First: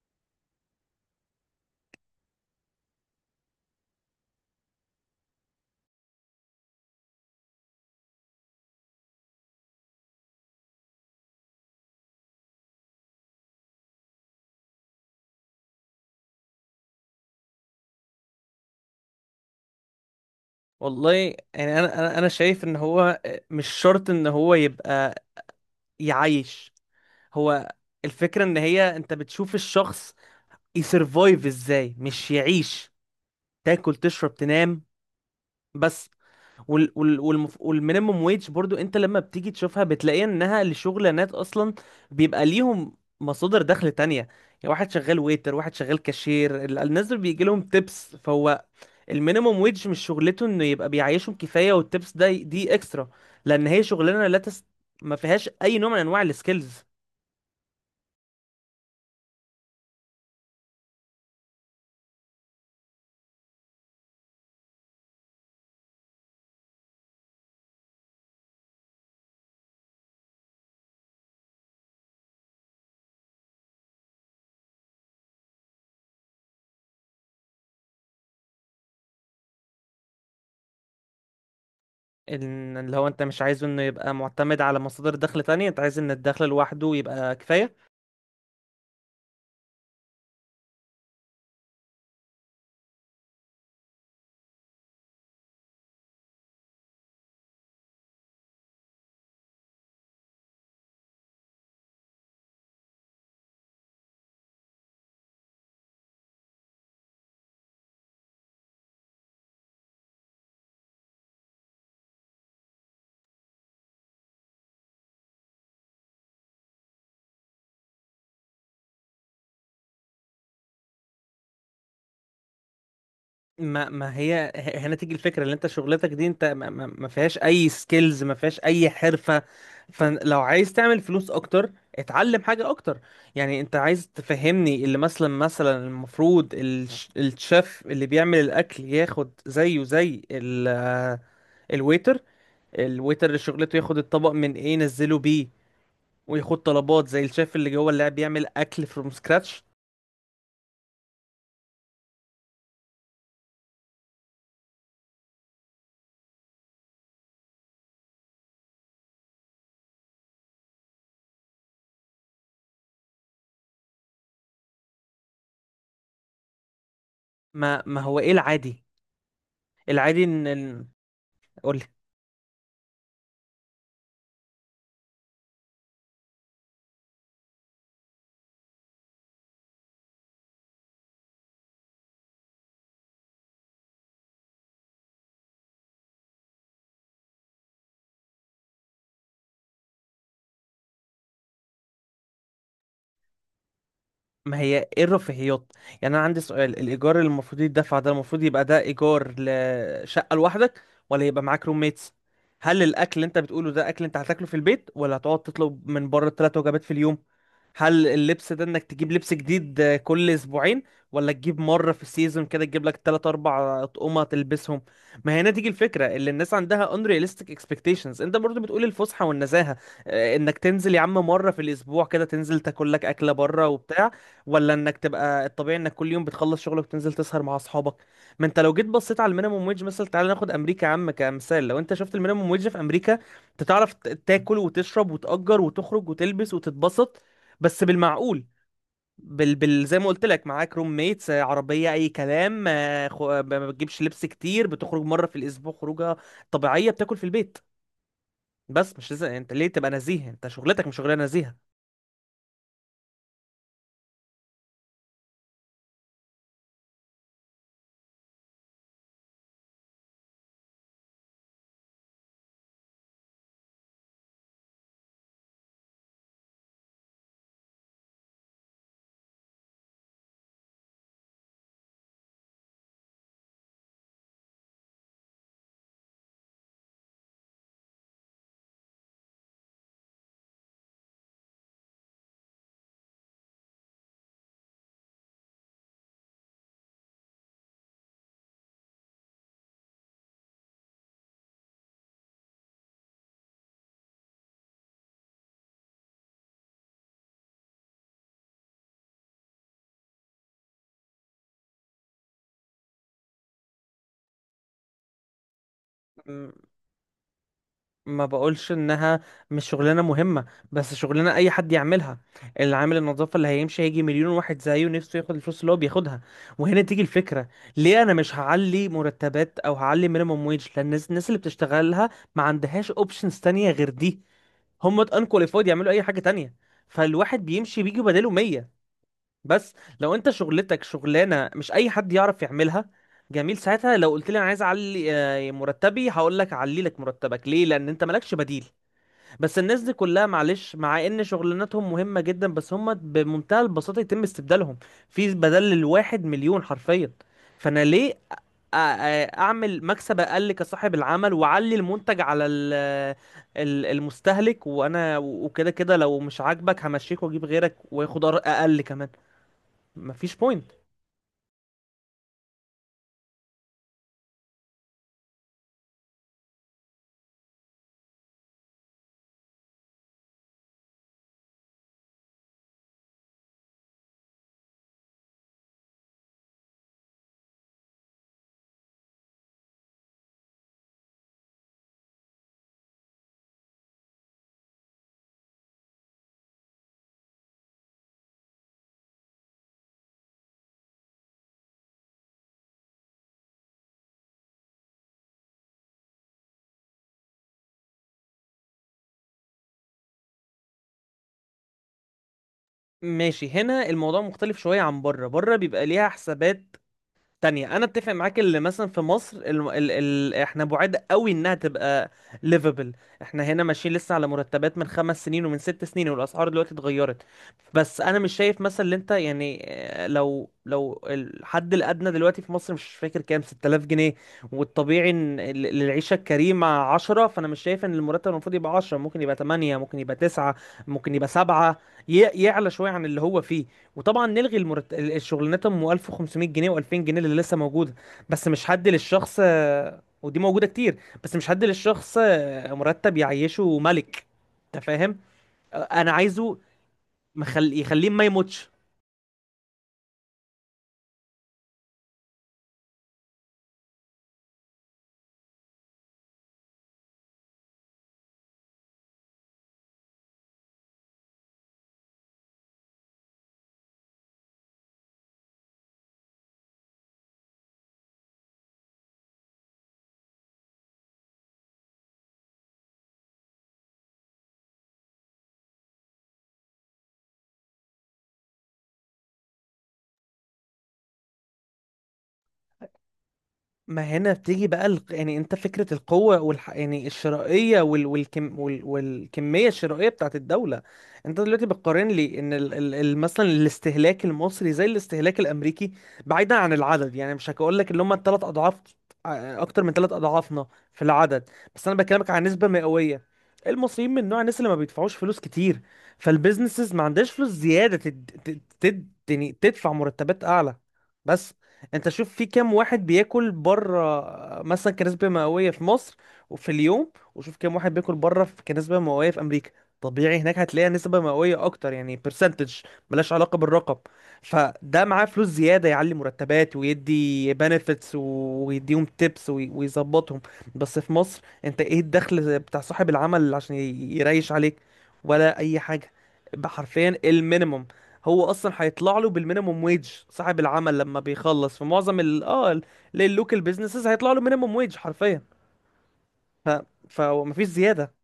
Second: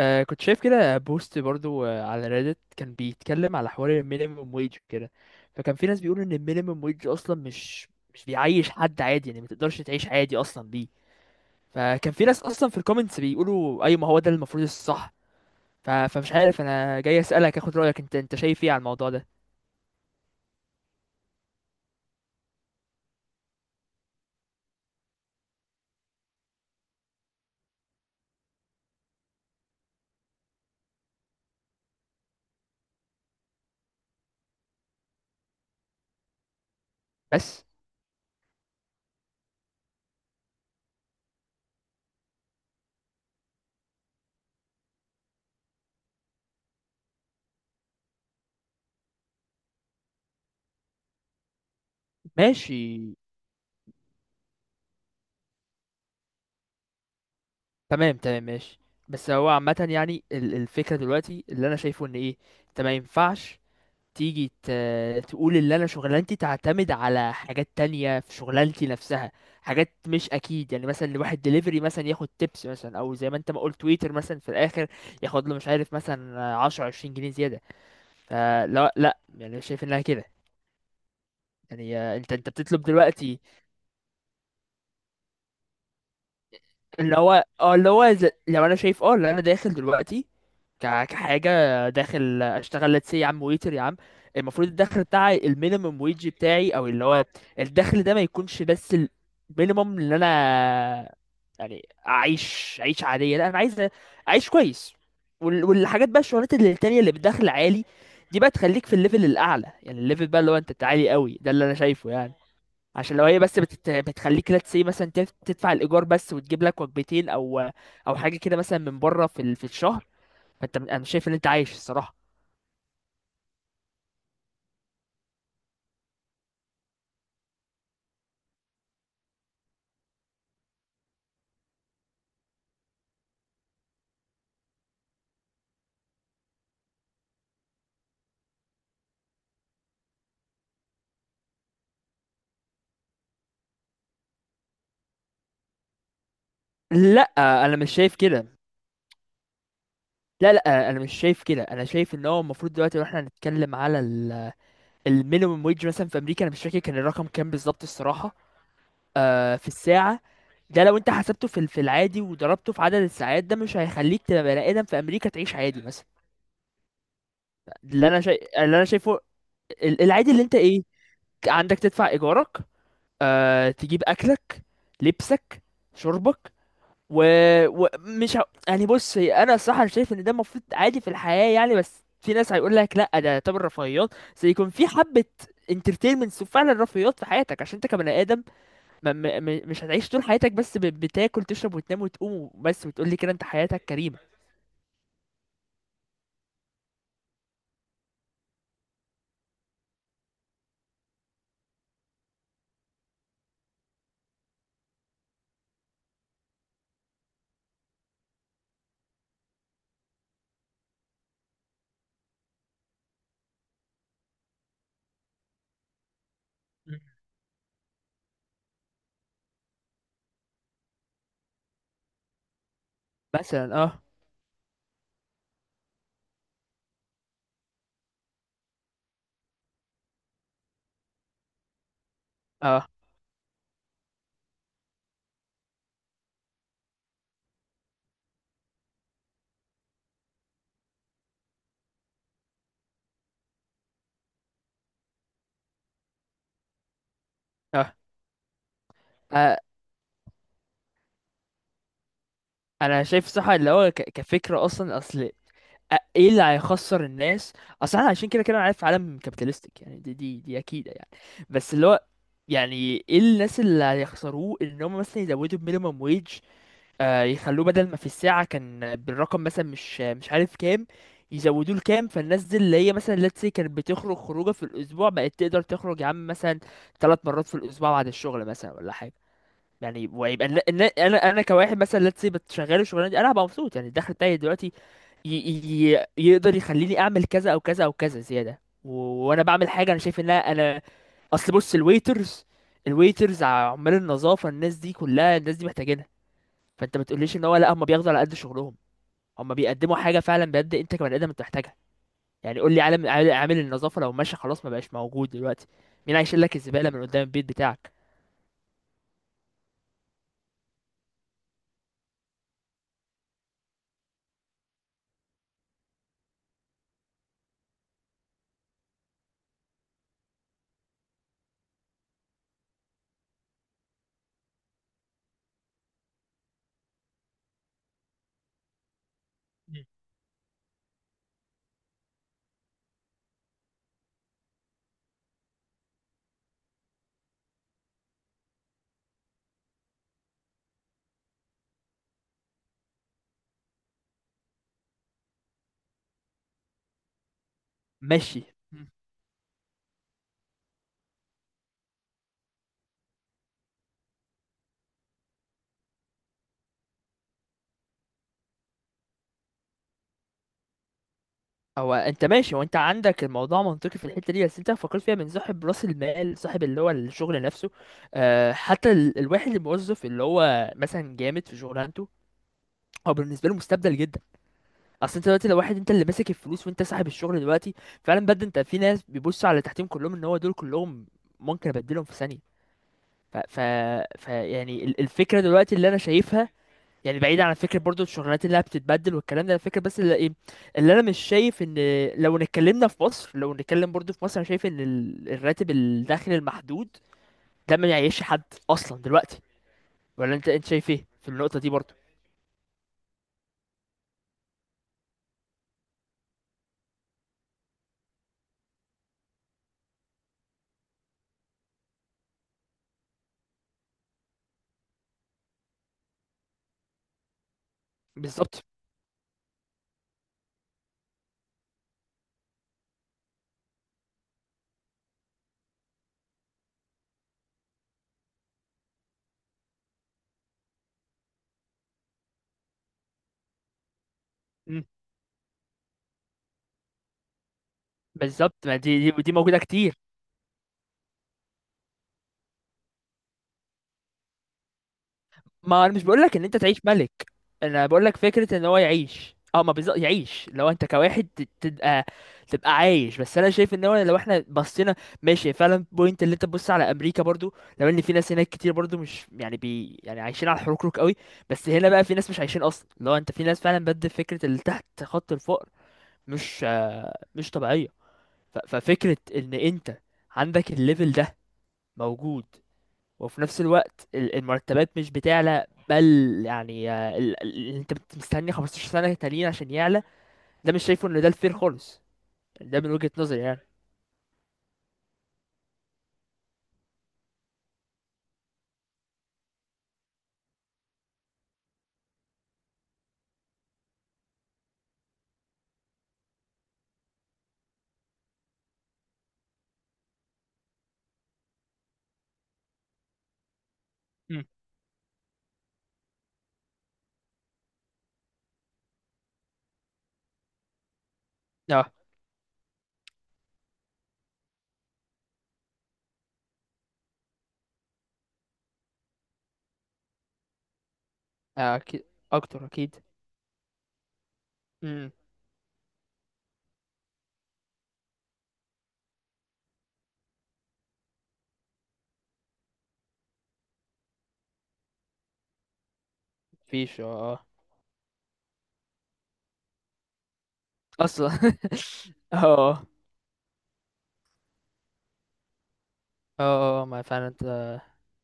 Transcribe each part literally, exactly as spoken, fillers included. آه، كنت شايف كده بوست برضو آه على ريدت كان بيتكلم على حوار المينيمم ويج كده. فكان في ناس بيقولوا ان المينيمم ويج اصلا مش مش بيعيش حد عادي، يعني ما تقدرش تعيش عادي اصلا بيه. فكان في ناس اصلا في الكومنتس بيقولوا اي ما هو ده المفروض الصح. ف... فمش عارف، انا جاي اسالك اخد رايك، انت انت شايف ايه على الموضوع ده؟ والله، يعني انا انا أنا شايف ان هو مش شرط ان هو يبقى يعيش. هو الفكرة ان هي، انت بتشوف الشخص يسرفايف ازاي، مش يعيش. تاكل، تشرب، تنام، بس. وال وال والمف... بس. والمينيموم ويج برضو انت لما بتيجي تشوفها بتلاقي انها لشغلانات اصلا بيبقى ليهم مصادر دخل تانية. يعني واحد شغال ويتر، واحد شغال كاشير، ال- الناس دول بيجي لهم تيبس، فهو المينيموم ويج مش شغلته انه يبقى بيعيشهم كفايه، والتبس ده دي اكسترا. ماشي. لان هي شغلانه لا تس... ما فيهاش اي نوع من انواع السكيلز. تمام، تمام، ماشي. بس هو عامه، يعني ال- الفكره دلوقتي اللي انا شايفه ان ايه، انت ما ينفعش تيجي ت... تقول اللي انا شغلانتي تعتمد على حاجات تانية في شغلانتي نفسها، حاجات مش اكيد، يعني مثلا لواحد دليفري مثلا ياخد تيبس مثلا، او زي ما انت ما قلت تويتر مثلا في الاخر ياخد له مش عارف مثلا عشرة عشرين جنيه زيادة. فلا، لا، يعني شايف انها كده. يعني آه، انت انت بتطلب اللي هو، انت دلوقتي، مش عايزه انه يبقى معتمد على مصادر دخل تانية، انت عايز ان الدخل لوحده اللي يبقى هو اه كفايه. اللي هو ز- لو انا شايف اه اللي انا داخل دلوقتي، ك... كحاجه داخل اشتغل لتس يا عم، ويتر يا عم. المفروض الدخل بتاعي المينيمم ويج بتاعي، او اللي هو الدخل ده ما يكونش بس المينيمم اللي انا، يعني اعيش عيش عاديه، لا، انا عايز اعيش كويس. وال... والحاجات بقى، الشغلات اللي التانية اللي بدخل عالي، دي بقى تخليك في الليفل الاعلى، يعني الليفل بقى اللي هو انت تعالي قوي، ده اللي انا شايفه يعني. عشان لو هي بس بتت... بتخليك لا تسي مثلا، تف- تدفع الايجار بس وتجيب لك وجبتين او او حاجه كده مثلا من بره في ال... في الشهر، فانت انا مش شايف ان انت عايش الصراحه. ما ما هي ه- هنا تيجي الفكره، اللي انت شغلتك دي انت ما, ما ما فيهاش اي سكيلز، ما فيهاش اي حرفه. فلو عايز تعمل فلوس اكتر اتعلم حاجه اكتر. يعني انت عايز تفهمني اللي، مثلا مثلا المفروض الش- الشيف اللي بيعمل الاكل ياخد زيه زي ال- آه، الويتر الويتر اللي شغلته ياخد الطبق من ايه ينزله بيه، وياخد طلبات لا، زي الشيف اللي انا جوه مش اللي شايف قاعد بيعمل كده. اكل فروم سكراتش؟ لا، لا، انا مش شايف كده. انا شايف ان هو المفروض دلوقتي، لو احنا هنتكلم على ال... المينيمم ويج مثلا في امريكا، انا مش فاكر كان الرقم كام بالظبط الصراحه. آه في الساعه، ده لو انت حسبته في ال- في العادي وضربته في عدد الساعات، ده مش هيخليك تبقى بني ادم في امريكا تعيش عادي مثلا. ما ما اللي هو انا ايه شايف اللي العادي؟ انا شايفه، ال- العادي العادي اللي انت ايه، ان... عندك قول. تدفع ايجارك، آه، تجيب اكلك، لبسك، شربك، ومش و... ومش ه... يعني بص، هي انا الصراحه، أنا شايف ان ده المفروض عادي في الحياه يعني، بس في ناس هيقول لك لا، ده يعتبر رفاهيات. سيكون في حبه انترتينمنتس، وفعلا رفاهيات في حياتك عشان انت كبني ادم ما... ما... ما- مش هتعيش طول حياتك بس ب... بتاكل تشرب وتنام وتقوم بس وتقول لي كده انت حياتك كريمه. ما هي ايه الرفاهيات؟ يعني انا عندي سؤال. الايجار اللي المفروض يدفع ده، المفروض يبقى ده ايجار لشقه لوحدك، ولا يبقى معاك روميتس؟ هل الاكل اللي انت بتقوله ده اكل انت هتاكله في البيت، ولا هتقعد تطلب من بره ثلاث وجبات في اليوم؟ هل اللبس ده انك تجيب لبس جديد آه، كل اسبوعين، ولا تجيب مرة في السيزون كده تجيب لك ثلاثة أربعة اطقمة تلبسهم؟ ما هنا تيجي الفكرة، اللي الناس عندها unrealistic expectations. انت برضو بتقول الفسحة والنزاهة آه، انك تنزل يا عم مرة في الاسبوع كده تنزل تاكل لك اكلة بره مثلا، اه. وبتاع، ولا انك تبقى الطبيعي انك كل يوم بتخلص شغلك وتنزل تسهر مع اصحابك؟ ما انت لو جيت بصيت على المينيموم ويج مثلا، تعالى ناخد امريكا يا عم كمثال، لو انت شفت المينيموم ويج في اه، امريكا انت تعرف ت- تاكل وتشرب وتأجر وتخرج وتلبس وتتبسط، بس بالمعقول. بال... بال... زي ما قلت لك معاك روم ميتس عربية أي كلام، آه، خ... آه، ما ما بتجيبش لبس كتير، بتخرج مرة في الأسبوع خروجة طبيعية، بتاكل في البيت. اه. بس مش لازم انت آه، ليه تبقى نزيه، انت شغلتك مش شغلانه نزيهه. انا شايف صح، اللي هو ك... كفكره اصلا. اصل، أ- ايه اللي هيخسر الناس؟ اصل احنا عايشين كده كده، انا عارف عالم كابيتالستيك، يعني دي دي دي اكيده يعني. بس اللي هو، يعني ايه الناس اللي هيخسروه ان هم مثلا يزودوا المينيمم ويج، آه يخلوه بدل ما في الساعه كان بالرقم مثلا مش مش عارف كام، يزودوه لكام، فالناس دي اللي هي مثلا let's say كانت بتخرج خروجه في الاسبوع بقت تقدر تخرج يا عم مثلا ثلاث مرات في الاسبوع بعد الشغل مثلا ولا حاجه. يعني ويبقى النا- النا- انا انا كواحد مثلا let's say بتشغله الشغلانه دي، انا هبقى مبسوط، يعني الدخل بتاعي دلوقتي ي... ي... يقدر يخليني اعمل كذا او كذا او كذا زياده، و... وانا بعمل حاجه انا شايف انها انا. اصل بص، الويترز الويترز عمال النظافه، الناس دي كلها، الناس دي محتاجينها. فانت ما تقوليش ان هو، لا، هم بياخدوا على قد شغلهم، هم بيقدموا حاجه فعلا بجد انت كبني ادم انت محتاجها. يعني قول لي عالم عال- عامل النظافه لو ماشي خلاص ما بقاش موجود دلوقتي، مين هيشيل م- لك الزباله من قدام البيت بتاعك؟ ما بقولش انها مش شغلانه مهمه، بس شغلانه اي حد يعملها. اللي عامل النظافه اللي هيمشي هيجي مليون واحد زيه نفسه ياخد الفلوس اللي هو بياخدها، وهنا تيجي الفكره. ليه انا مش هعلي مرتبات او هعلي مينيمم ويج؟ لان الناس الناس اللي بتشتغلها ما عندهاش اوبشنز تانية غير دي. هم انكواليفايد يعملوا اي حاجه تانية، فالواحد بيمشي بيجي بداله ميه. بس مم. لو انت شغلتك شغلانه مش اي حد يعرف يعملها، جميل، ساعتها لو قلت لي انا عايز اعلي آه، مرتبي هقول لك اعلي لك مرتبك، ليه؟ لان انت مالكش بديل. بس الناس دي كلها، معلش، مع ان شغلانتهم مهمه جدا، بس هم بمنتهى البساطه يتم استبدالهم. في بدل الواحد مليون، حرفيا. فانا ليه ماشي. أ- أ- اعمل مكسب اقل كصاحب العمل واعلي المنتج على ال- ال- المستهلك، وانا وكده كده لو مش عاجبك همشيك واجيب غيرك وياخد أر- اقل كمان. مفيش بوينت. هو انت ماشي، وانت عندك الموضوع منطقي في الحته دي، بس انت فكرت فيها من صاحب راس المال، صاحب اللي هو الشغل نفسه. أه حتى ال- الواحد الموظف اللي هو مثلا جامد في شغلانته، هو بالنسبه له مستبدل جدا. اصل انت دلوقتي لو واحد انت اللي ماسك الفلوس وانت صاحب الشغل دلوقتي، فعلا بجد انت في ناس بيبصوا على اللي تحتهم كلهم ان هو دول كلهم ممكن ابدلهم في ثانيه. ف, ف... ف يعني ال- الفكره دلوقتي اللي انا شايفها، يعني بعيد عن فكرة برضو الشغلانات اللي بتتبدل والكلام ده، الفكرة بس اللي ايه، اللي انا مش شايف ان، لو اتكلمنا في مصر، لو نتكلم برضو في مصر، انا شايف ان ال- الراتب الداخل المحدود ده ما يعيش حد اصلا دلوقتي، ولا انت انت شايف ايه في النقطة دي برضو؟ ماشي، هنا الموضوع مختلف شوية عن بره. بره بيبقى ليها حسابات تانية. انا اتفق معاك اللي مثلا في مصر ال... ال... ال... احنا بعاد قوي انها تبقى ليفبل. احنا هنا ماشيين لسه على مرتبات من خمس سنين ومن ست سنين، والاسعار دلوقتي اتغيرت. بس انا مش شايف بالظبط. مثلا اللي انت يعني آه، لو لو الحد الادنى دلوقتي في مصر، مش فاكر كام، ست تلاف جنيه، والطبيعي ان ال- للعيشة الكريمة عشرة. فانا مش شايف ان المرتب المفروض يبقى عشرة، ممكن يبقى تمنية، ممكن يبقى تسعة، ممكن يبقى سبعة، ي... يعلى شوية عن اللي هو فيه. وطبعا نلغي مم. المرت... ال- الشغلانات ام ألف وخمسمية جنيه و2000 جنيه اللي لسه موجوده. بس مش بالظبط، ما حد دي دي دي للشخص، موجودة كتير. آه، ودي موجوده كتير، بس مش حد للشخص آه، مرتب يعيشه ملك. انت فاهم؟ آه، ما انا مش انا بقول لك ان انت عايزه تعيش ملك، مخل... انا بقول يخليه لك ما فكره ان يموتش. هو يعيش، اه ما بالظبط يعيش، لو انت كواحد ت- تبقى تبقى عايش، بس انا شايف ان هو لو احنا بصينا ماشي، فعلا بوينت اللي انت تبص على امريكا برضو، لو ان في ناس هناك كتير برضو مش يعني بي يعني عايشين على الحركرك قوي، بس هنا بقى في ناس مش عايشين اصلا، لو انت في ناس فعلا بجد فكره اللي تحت خط الفقر مش آه، مش طبيعيه. ف- ففكره ان انت عندك الليفل ده موجود، وفي نفس الوقت ال- المرتبات مش بتعلى، بل يعني آه، ال- ال- اللي انت بت- مستني 15 سنة تانيين عشان يعلى، ده مش شايفه ان ده الفير خالص، ده من وجهة نظري يعني. ما هنا بتيجي بقى الق... يعني انت فكرة القوة والح... يعني الشرائية وال... والكم... وال... والكمية الشرائية بتاعت الدولة. انت دلوقتي بتقارن لي ان ال... ال... ال- مثلا الاستهلاك المصري زي الاستهلاك الامريكي. بعيدا عن العدد، يعني مش هقول لك اللي هم الثلاث اضعاف، ع- اكتر من ثلاث اضعافنا في العدد، بس انا بكلمك عن نسبة مئوية. المصريين من نوع امم. الناس اللي ما بيدفعوش فلوس كتير، فالبيزنسز ما عندهاش فلوس زيادة تد... تد... تد... يعني تدفع مرتبات اعلى. بس اه، انت شوف في كام واحد بياكل بره مثلا كنسبة مئوية في مصر وفي اليوم، وشوف كام واحد بياكل بره في كنسبة مئوية في امريكا. طبيعي هناك هتلاقي نسبة مئوية اكتر، اكيد. يعني اكتر، برسنتج، اكيد. ملهاش علاقة بالرقم. فده امم. معاه فلوس زيادة يعلي مرتبات ويدي بنفيتس ويديهم تيبس ويظبطهم. بس في مصر انت ايه الدخل بتاع صاحب العمل عشان ي- يريش عليك، ولا اي حاجة؟ مفيش، حرفيا اه. المينيمم. هو اصلا هيطلع له بالمينيموم ويج صاحب العمل لما اصلا. بيخلص في معظم ال اه اه. اللوكال بيزنسز هيطلع له مينيموم ويج حرفيا. ف اه، اه. ما فعلا انت. فمفيش زياده.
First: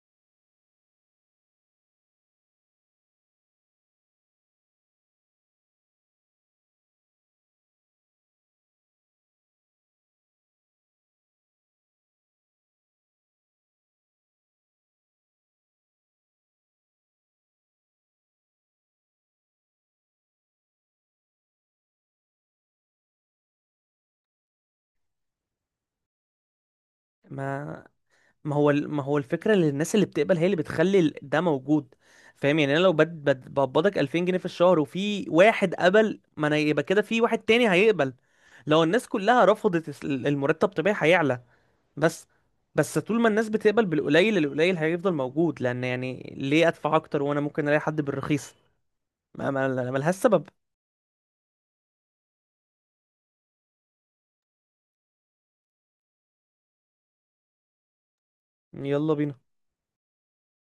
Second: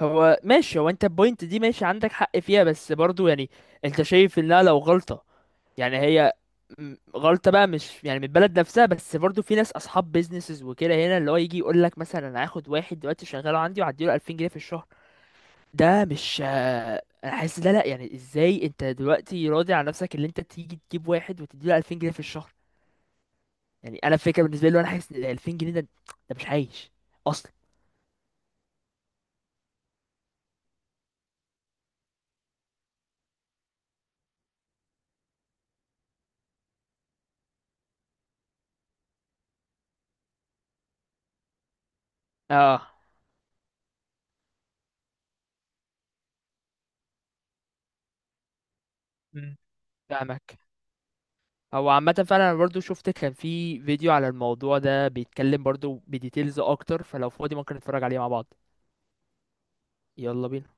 هو ماشي، هو انت البوينت دي ماشي عندك حق فيها، بس برضو يعني انت شايف انها لو غلطة، يعني هي م- غلطة بقى، مش يعني من البلد نفسها، بس برضو في ناس اصحاب بيزنسز وكده هنا اللي هو يجي يقول لك مثلا انا هاخد واحد دلوقتي شغاله عندي وهديله الفين جنيه في الشهر، ده مش آه، انا حاسس ده لا، يعني ازاي انت دلوقتي راضي على نفسك اللي انت تيجي تجيب واحد وتديله الفين جنيه في الشهر؟ يعني انا فكرة بالنسبة لي، انا حاسس ان الفين جنيه ده ده مش عايش اصلا. ما ما هو ال- ما هو الفكره اللي الناس اللي بتقبل هي اللي بتخلي ال- ده موجود. فاهم؟ يعني انا لو بد بد- بقبضك ألفين جنيه في الشهر، وفي واحد قبل، ما انا يبقى كده في واحد تاني هيقبل. لو الناس كلها رفضت الس- المرتب، طبيعي هيعلى. بس اه. بس طول ما الناس بتقبل بالقليل، القليل هيفضل موجود. لان يعني ليه ادفع اكتر وانا ممكن الاقي حد بالرخيص؟ ما مم. ما- ملهاش سبب. فاهمك. هو عامة، فعلا انا برضو شفت كان في فيديو على الموضوع ده بيتكلم برضو بديتيلز اكتر، فلو فاضي ممكن نتفرج عليه مع بعض. يلا بينا. يلا بينا.